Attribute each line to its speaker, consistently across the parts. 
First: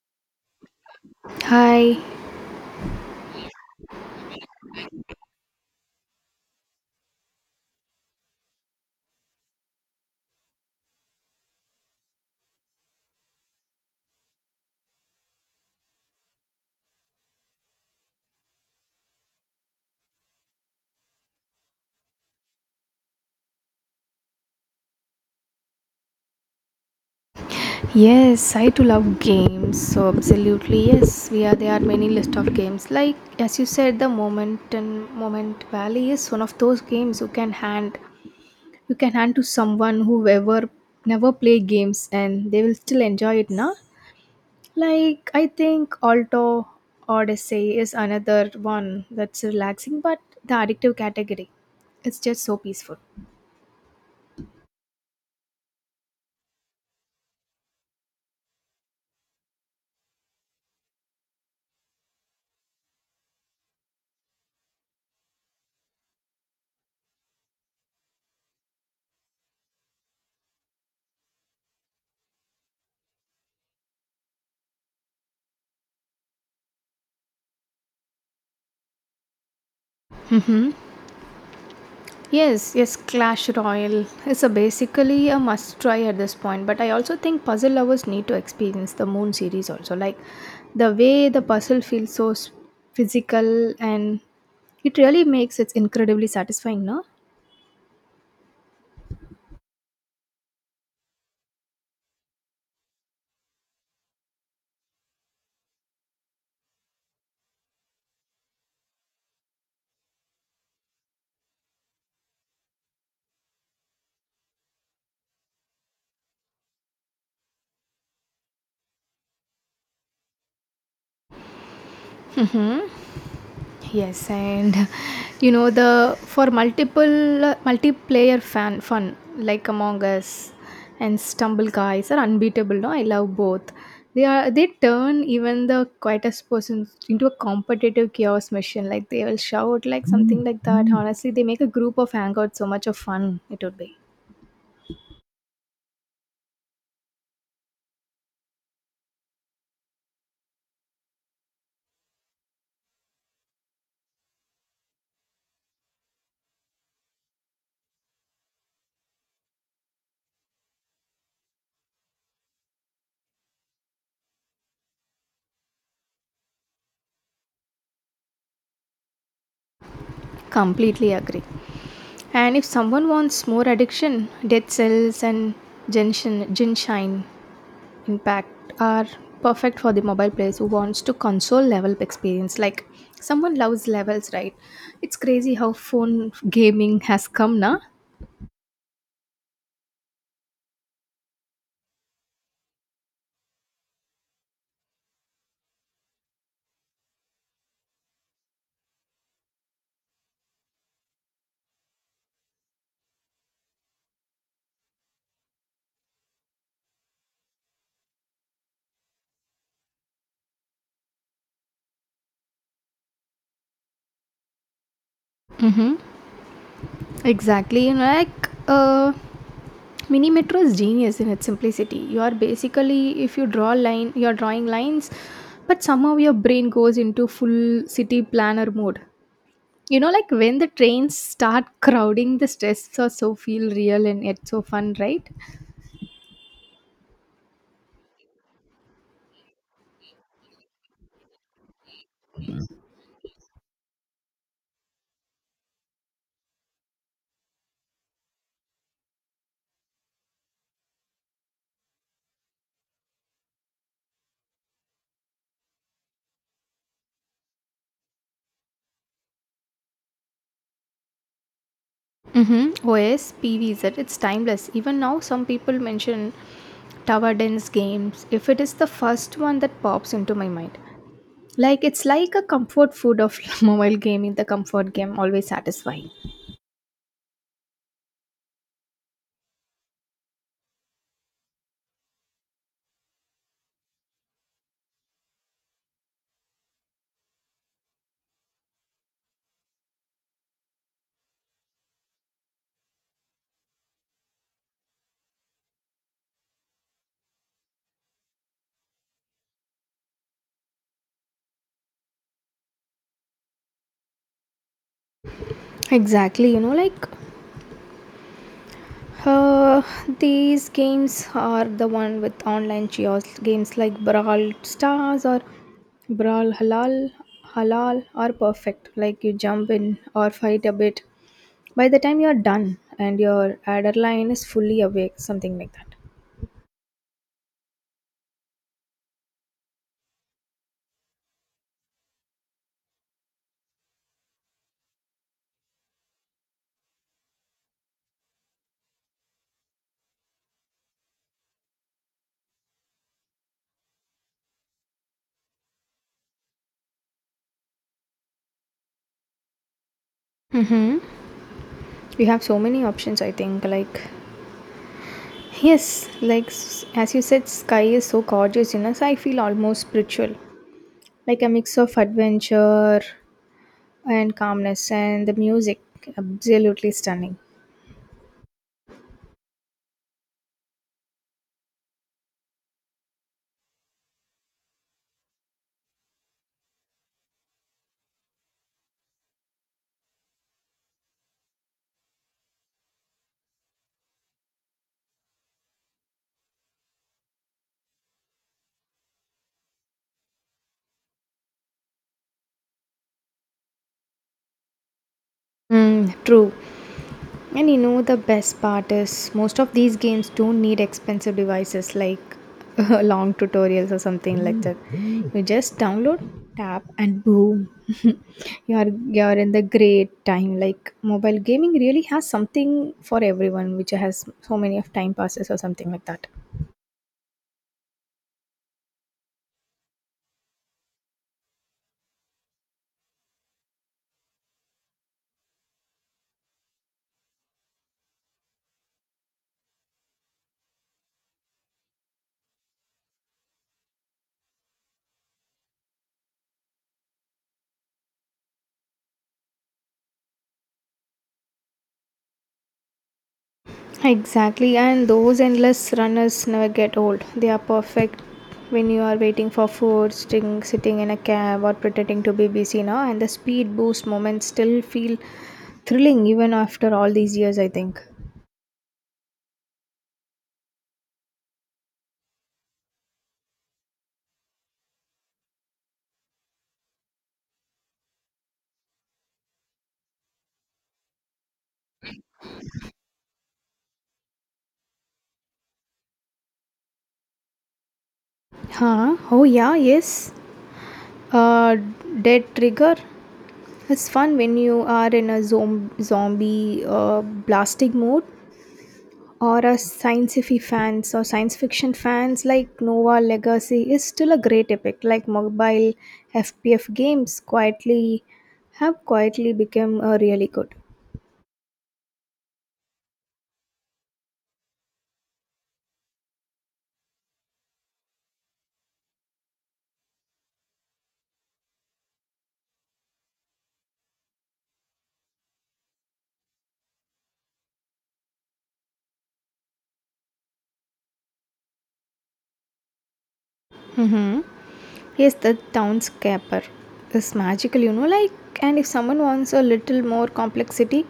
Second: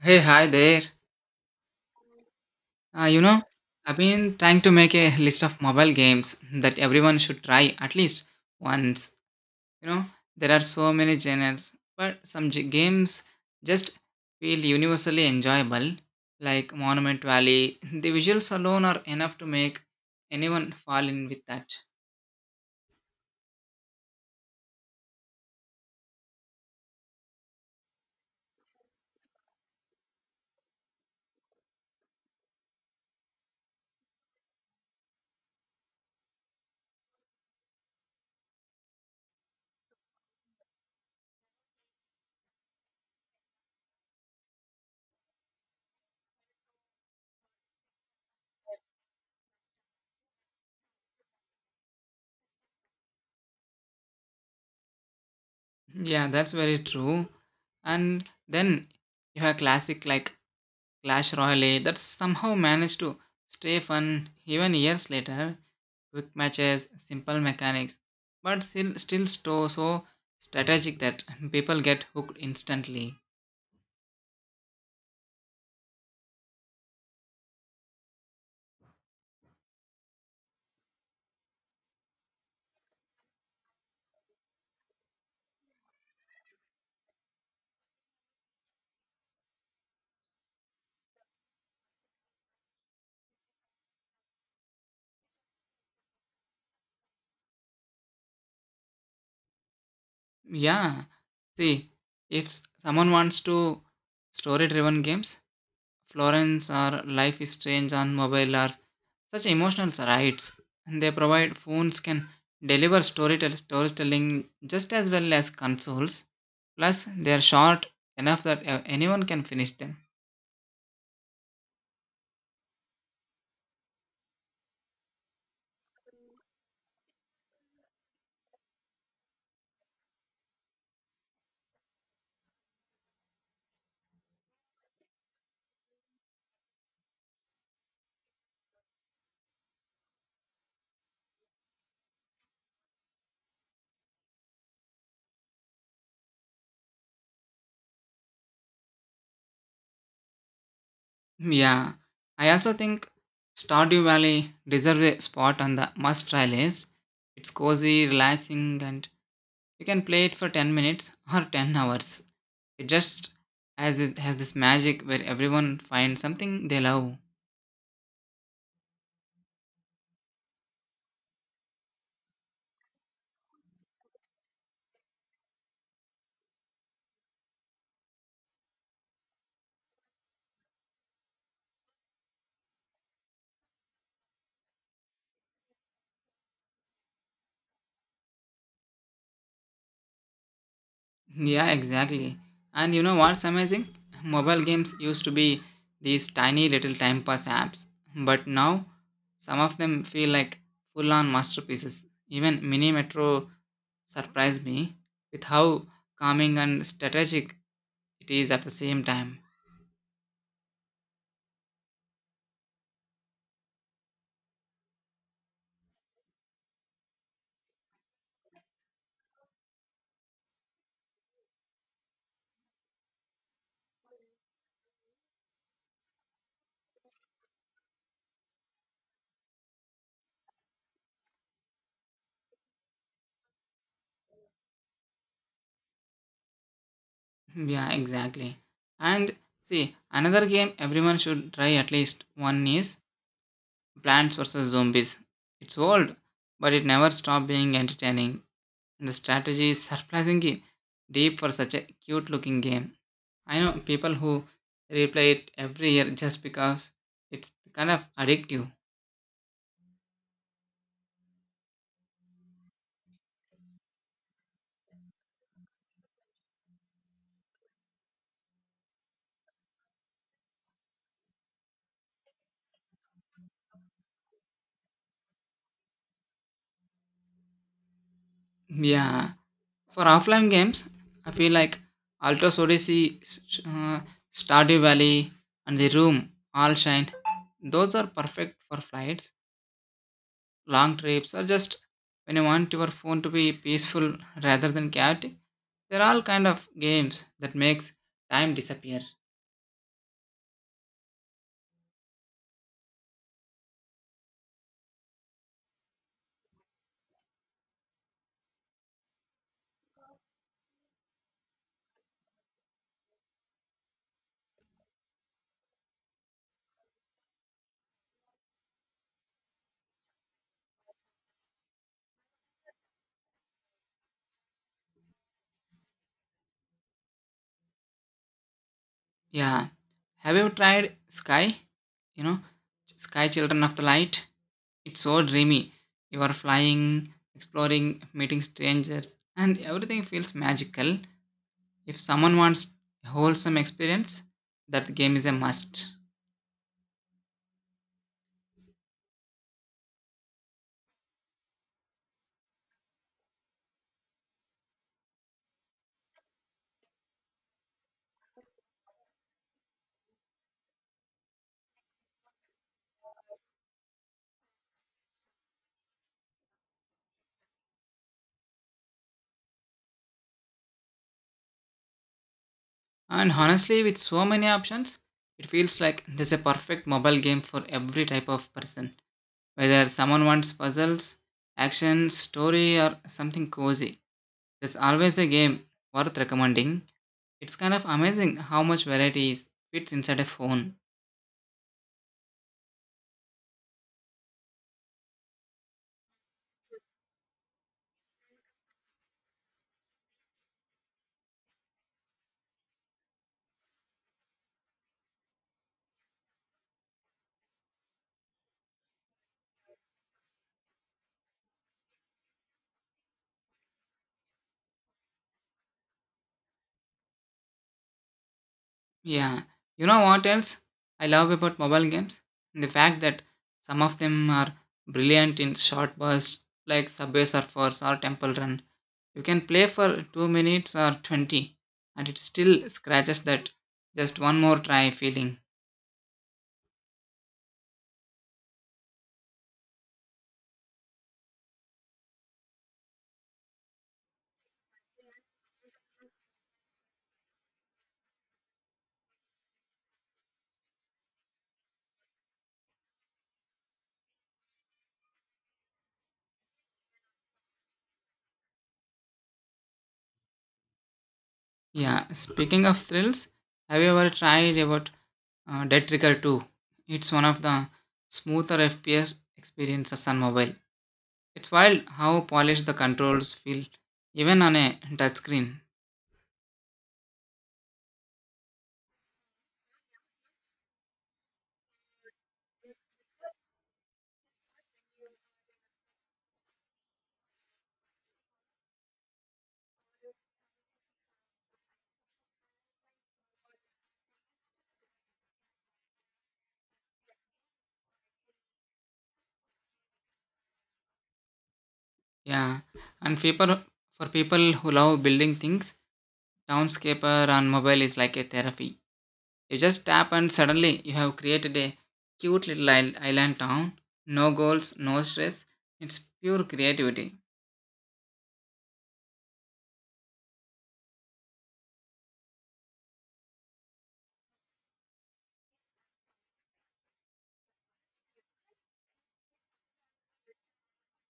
Speaker 1: Hey, hi there.
Speaker 2: Hi.
Speaker 1: Uh, you know, I've been trying to make a list of mobile games that everyone should try at least once. You know, there are so many genres, but games just feel universally enjoyable, like Monument Valley. The visuals alone are enough to make anyone fall in with that.
Speaker 2: Yes, I too love games. So absolutely yes, we are there are many list of games. Like as you said, the moment and moment valley is one of those games you can hand to someone who ever never play games and they will still enjoy it, now. Like I think Alto Odyssey is another one that's relaxing but the addictive category. It's just so peaceful.
Speaker 1: Yeah, that's very true. And then you have classic like Clash Royale that somehow managed to stay fun even years later, quick matches, simple mechanics, but still so strategic that people get hooked instantly.
Speaker 2: Yes, yes, Clash Royale is a basically a must try at this point, but I also think puzzle lovers need to experience the Moon series also. Like the way the puzzle feels so physical and it really makes it incredibly satisfying, no?
Speaker 1: Yeah, see, if someone wants to story driven games, Florence or Life is Strange on mobile are such emotional rides. They provide phones can deliver storytelling just as well as consoles. Plus, they are short enough that anyone can finish them.
Speaker 2: Yes, and you know the for multiple multiplayer fan fun like Among Us and Stumble Guys are unbeatable. No, I love both. They turn even the quietest person into a competitive chaos machine. Like they will shout like something like that. Honestly, they make a group of hangouts so much of fun it would be.
Speaker 1: Yeah, I also think Stardew Valley deserves a spot on the must try list. It's cozy, relaxing, and you can play it for 10 minutes or 10 hours. It just it has this magic where everyone finds something they love.
Speaker 2: Completely agree. And if someone wants more addiction, Dead Cells and Ginshine impact are perfect for the mobile players who wants to console level experience. Like someone loves levels, right? It's crazy how phone gaming has come now.
Speaker 1: Yeah, exactly. And you know what's amazing? Mobile games used to be these tiny little time pass apps, but now some of them feel like full on masterpieces. Even Mini Metro surprised me with how calming and strategic it is at the same time.
Speaker 2: Mm-hmm. Exactly, like Mini Metro is genius in its simplicity. You are basically, if you draw line, you are drawing lines, but somehow your brain goes into full city planner mode. You know, like when the trains start crowding, the stress are so feel real and yet so fun, right?
Speaker 1: Yeah, exactly. And see, another game everyone should try at least one is Plants vs. Zombies. It's old, but it never stopped being entertaining. And the strategy is surprisingly deep for such a cute looking game. I know people who replay it every year just because it's kind of addictive.
Speaker 2: Mm-hmm. OSPVZ, it's timeless. Even now, some people mention tower dense games if it is the first one that pops into my mind. Like, it's like a comfort food of mobile gaming, the comfort game, always satisfying.
Speaker 1: Yeah. For offline games, I feel like Altos Odyssey, uh, Stardew Valley, and The Room all shine. Those are perfect for flights, long trips, or just when you want your phone to be peaceful rather than chaotic. They're all kind of games that makes time disappear.
Speaker 2: Exactly, like Uh, these games are the one with online chaos games like Brawl Stars or Brawl Halal. Halal are perfect. Like you jump in or fight a bit. By the time you're done and your adrenaline is fully awake, something like that.
Speaker 1: Yeah. Have you tried Sky? You know, Sky Children of the Light? It's so dreamy. You are flying, exploring, meeting strangers, and everything feels magical. If someone wants a wholesome experience, that game is a must.
Speaker 2: Mm-hmm. You have so many options, I think. Like, yes, like as you said, Sky is so gorgeous, so I feel almost spiritual. Like a mix of adventure, and calmness and the music absolutely stunning.
Speaker 1: And honestly, with so many options, it feels like there's a perfect mobile game for every type of person. Whether someone wants puzzles, action, story, or something cozy, there's always a game worth recommending. It's kind of amazing how much variety is fits inside a phone.
Speaker 2: Mm, true. And you know the best part is most of these games don't need expensive devices, like long tutorials or something like that. You just download, tap, and boom. You're in the great time, like mobile gaming really has something for everyone, which has so many of time passes or something like that.
Speaker 1: Yeah. You know what else I love about mobile games? The fact that some of them are brilliant in short bursts like Subway Surfers or Temple Run. You can play for 2 minutes or 20, and it still scratches that just one more try feeling.
Speaker 2: Exactly, and those endless runners never get old. They are perfect when you are waiting for food, sitting in a cab, or pretending to be busy now. And the speed boost moments still feel thrilling even after all these years, I think.
Speaker 1: Yeah. Speaking of thrills, have you ever tried about Dead Trigger 2? It's one of the smoother FPS experiences on mobile. It's wild how polished the controls feel, even on a touchscreen.
Speaker 2: Huh? Oh, yeah, yes. Uh, Dead Trigger. It's fun when you are in a zombie blasting mode, or as science fiction fans, like Nova Legacy is still a great epic. Like mobile FPF games quietly have quietly become a really good.
Speaker 1: Yeah, and people, for people who love building things, Townscaper on mobile is like a therapy. You just tap and suddenly you have created a cute little island town. No goals, no stress. It's pure creativity.
Speaker 2: Mm-hmm. Yes, the townscaper is magical. Like, and if someone wants a little more complexity,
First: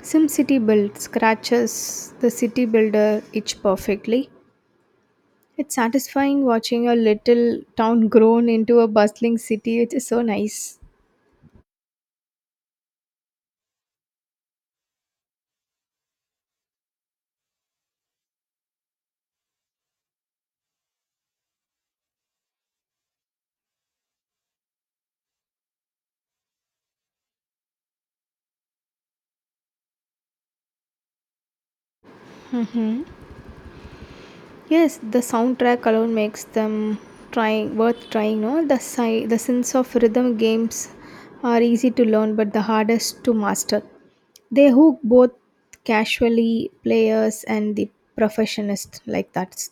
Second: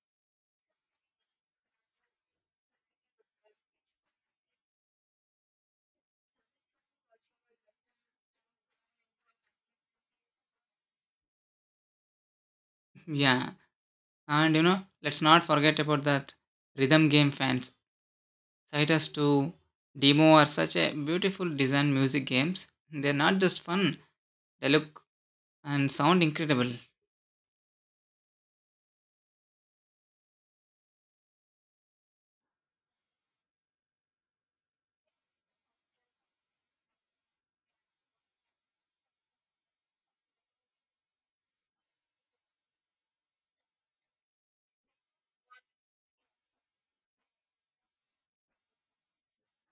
Speaker 2: SimCity Build scratches the city builder itch perfectly. It's satisfying watching a little town grown into a bustling city, which is so nice.
Speaker 1: Yeah, and you know, let's not forget about that rhythm game fans. Citus to Demo are such a beautiful design music games. They're not just fun, they look and sound incredible.
Speaker 2: Yes, the soundtrack alone makes them trying worth trying. No, the sense of rhythm games are easy to learn, but the hardest to master. They hook both casually players and the professionists like that.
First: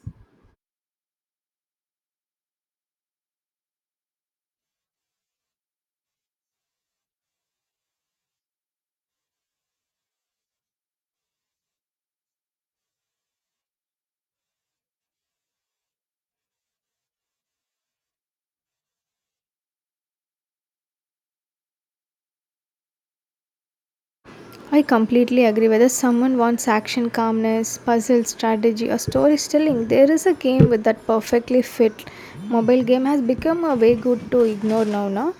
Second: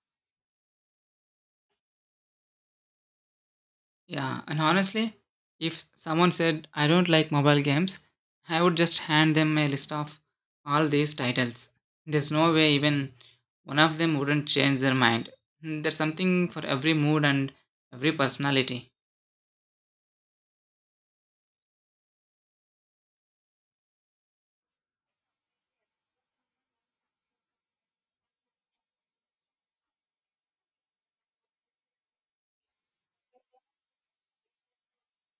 Speaker 1: Yeah, and honestly, if someone said I don't like mobile games, I would just hand them a list of all these titles. There's no way even one of them wouldn't change their mind. There's something for every mood and every personality.
Speaker 2: I completely agree. Whether someone wants action, calmness, puzzle, strategy, or storytelling, there is a game with that perfectly fit. Mobile game has become a way good to ignore now, no?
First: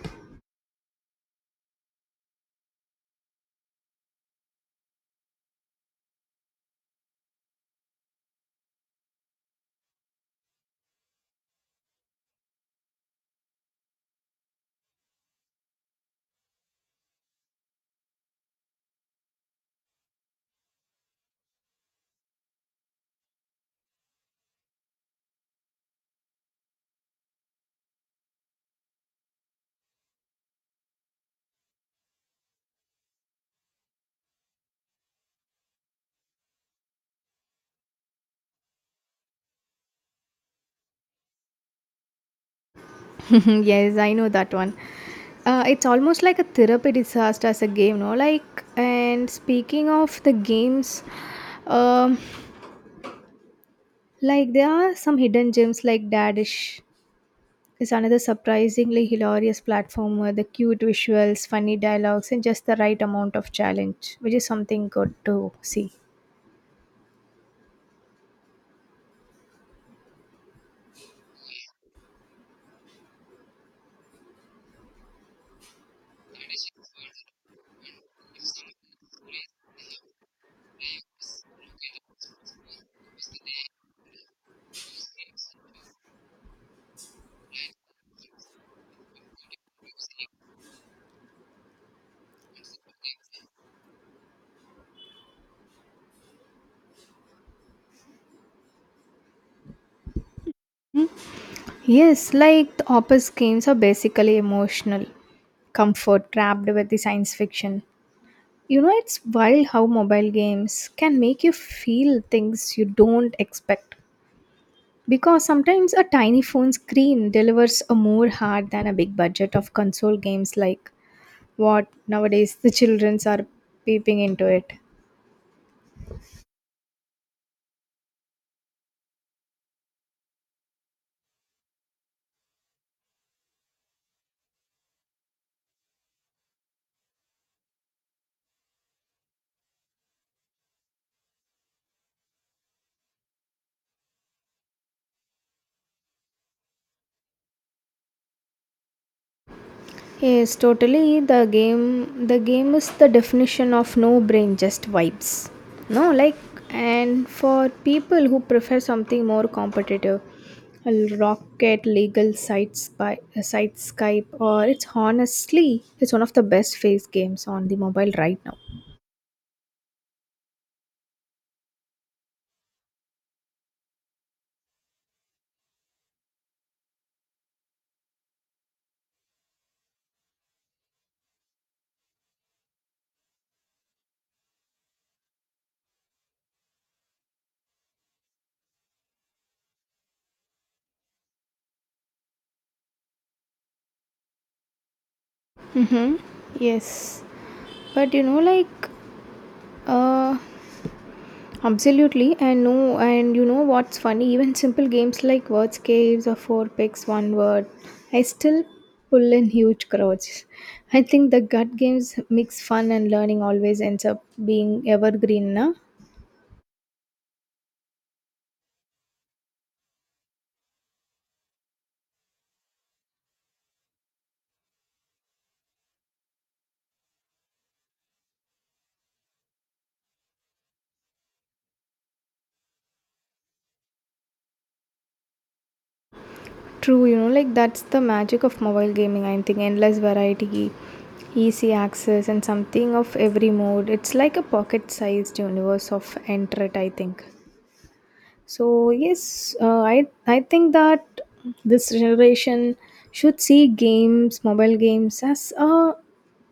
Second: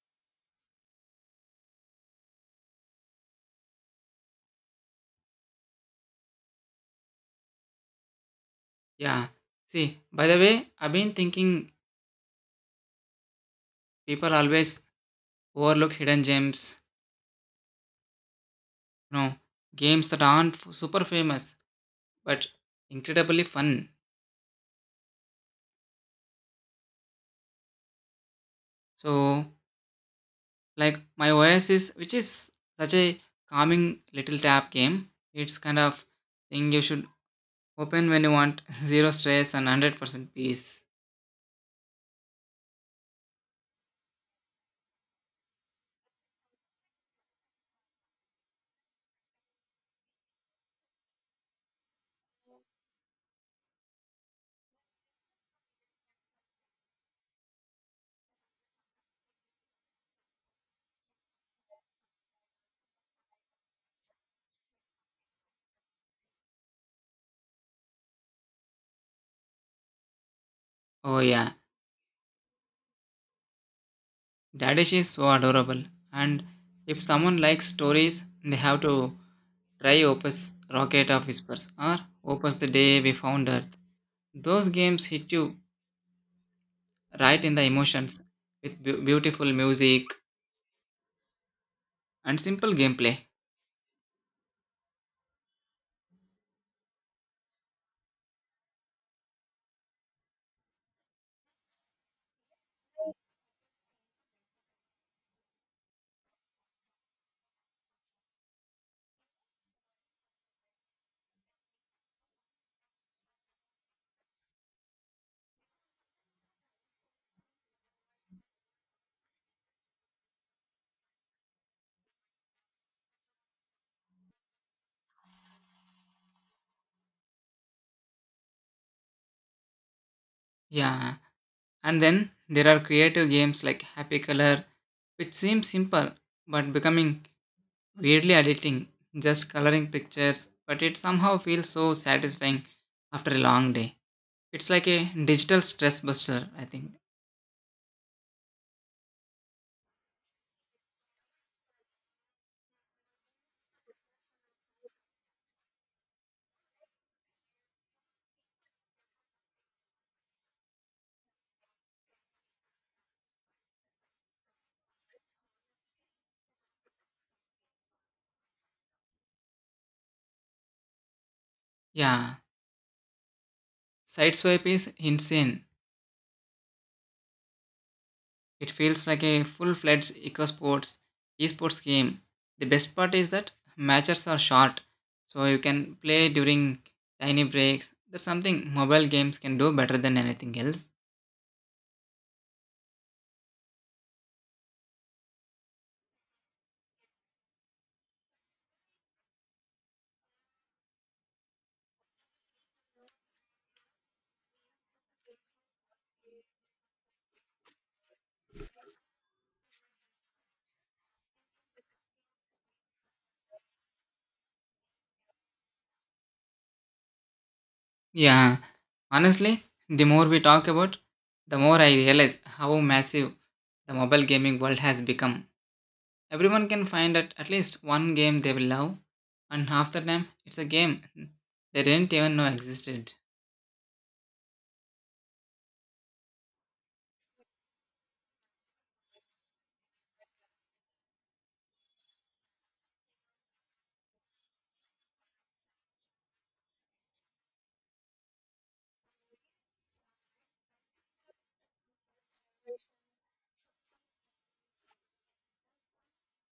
Speaker 1: Yeah. See, by the way, I've been thinking people always overlook hidden gems, you know, games that aren't super famous but incredibly fun. So, like my oasis, which is such a calming little tap game. It's kind of thing you should open when you want zero stress and 100% peace.
Speaker 2: Yes, I know that one. It's almost like a therapy disaster as a game, no? Like, and speaking of the games, um, like there are some hidden gems like Dadish is another surprisingly hilarious platform, with the cute visuals, funny dialogues, and just the right amount of challenge, which is something good to see.
Speaker 1: Oh yeah, dadish is so adorable. And if someone likes stories, they have to try opus rocket of whispers or opus the day we found earth. Those games hit you right in the emotions with beautiful music and simple gameplay.
Speaker 2: Yes, like the Opus games are basically emotional comfort wrapped with the science fiction. It's wild how mobile games can make you feel things you don't expect. Because sometimes a tiny phone screen delivers a more heart than a big budget of console games, like what nowadays the childrens are peeping into it.
Speaker 1: Yeah, and then there are creative games like happy color. It seems simple, but becoming weirdly addicting, just coloring pictures, but it somehow feels so satisfying after a long day. It's like a digital stress buster, I think.
Speaker 2: Yes, totally. The game is the definition of no brain, just vibes. No, like, and for people who prefer something more competitive, a Rocket Legal Sites by Site Skype, or, it's honestly, it's one of the best face games on the mobile right now.
Speaker 1: Yeah, Sideswipe is insane. It feels like a full-fledged esports game. The best part is that matches are short, so you can play during tiny breaks. That's something mobile games can do better than anything else.
Speaker 2: Yes, but like, uh, absolutely, and no, and you know what's funny? Even simple games like Words Caves or Four Picks One Word, I still pull in huge crowds. I think the gut games mix fun and learning always ends up being evergreen, na?
Speaker 1: Yeah, honestly, the more we talk about, the more I realize how massive the mobile gaming world has become. Everyone can find at least one game they will love, and half the time it's a game they didn't even know existed.
Speaker 2: True, like that's the magic of mobile gaming. I think endless variety, easy access, and something of every mode. It's like a pocket-sized universe of entret. I think. So yes, I think that this generation should see mobile games as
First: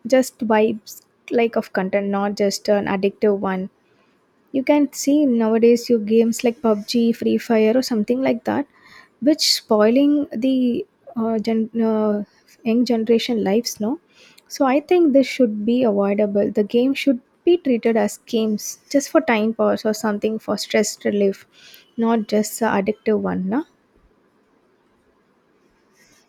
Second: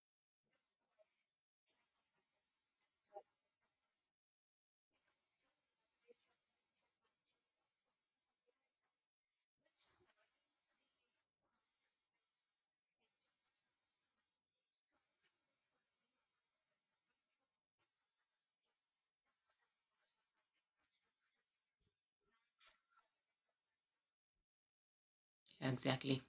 Speaker 2: just vibes like of content, not just an addictive one. You can see nowadays your games like PUBG, Free Fire, or something like that, which spoiling the uh, gen- uh, young generation lives. No, so I think this should be avoidable. The game should be treated as games just for time pass or something for stress relief, not just a addictive one. No?
Speaker 1: Exactly.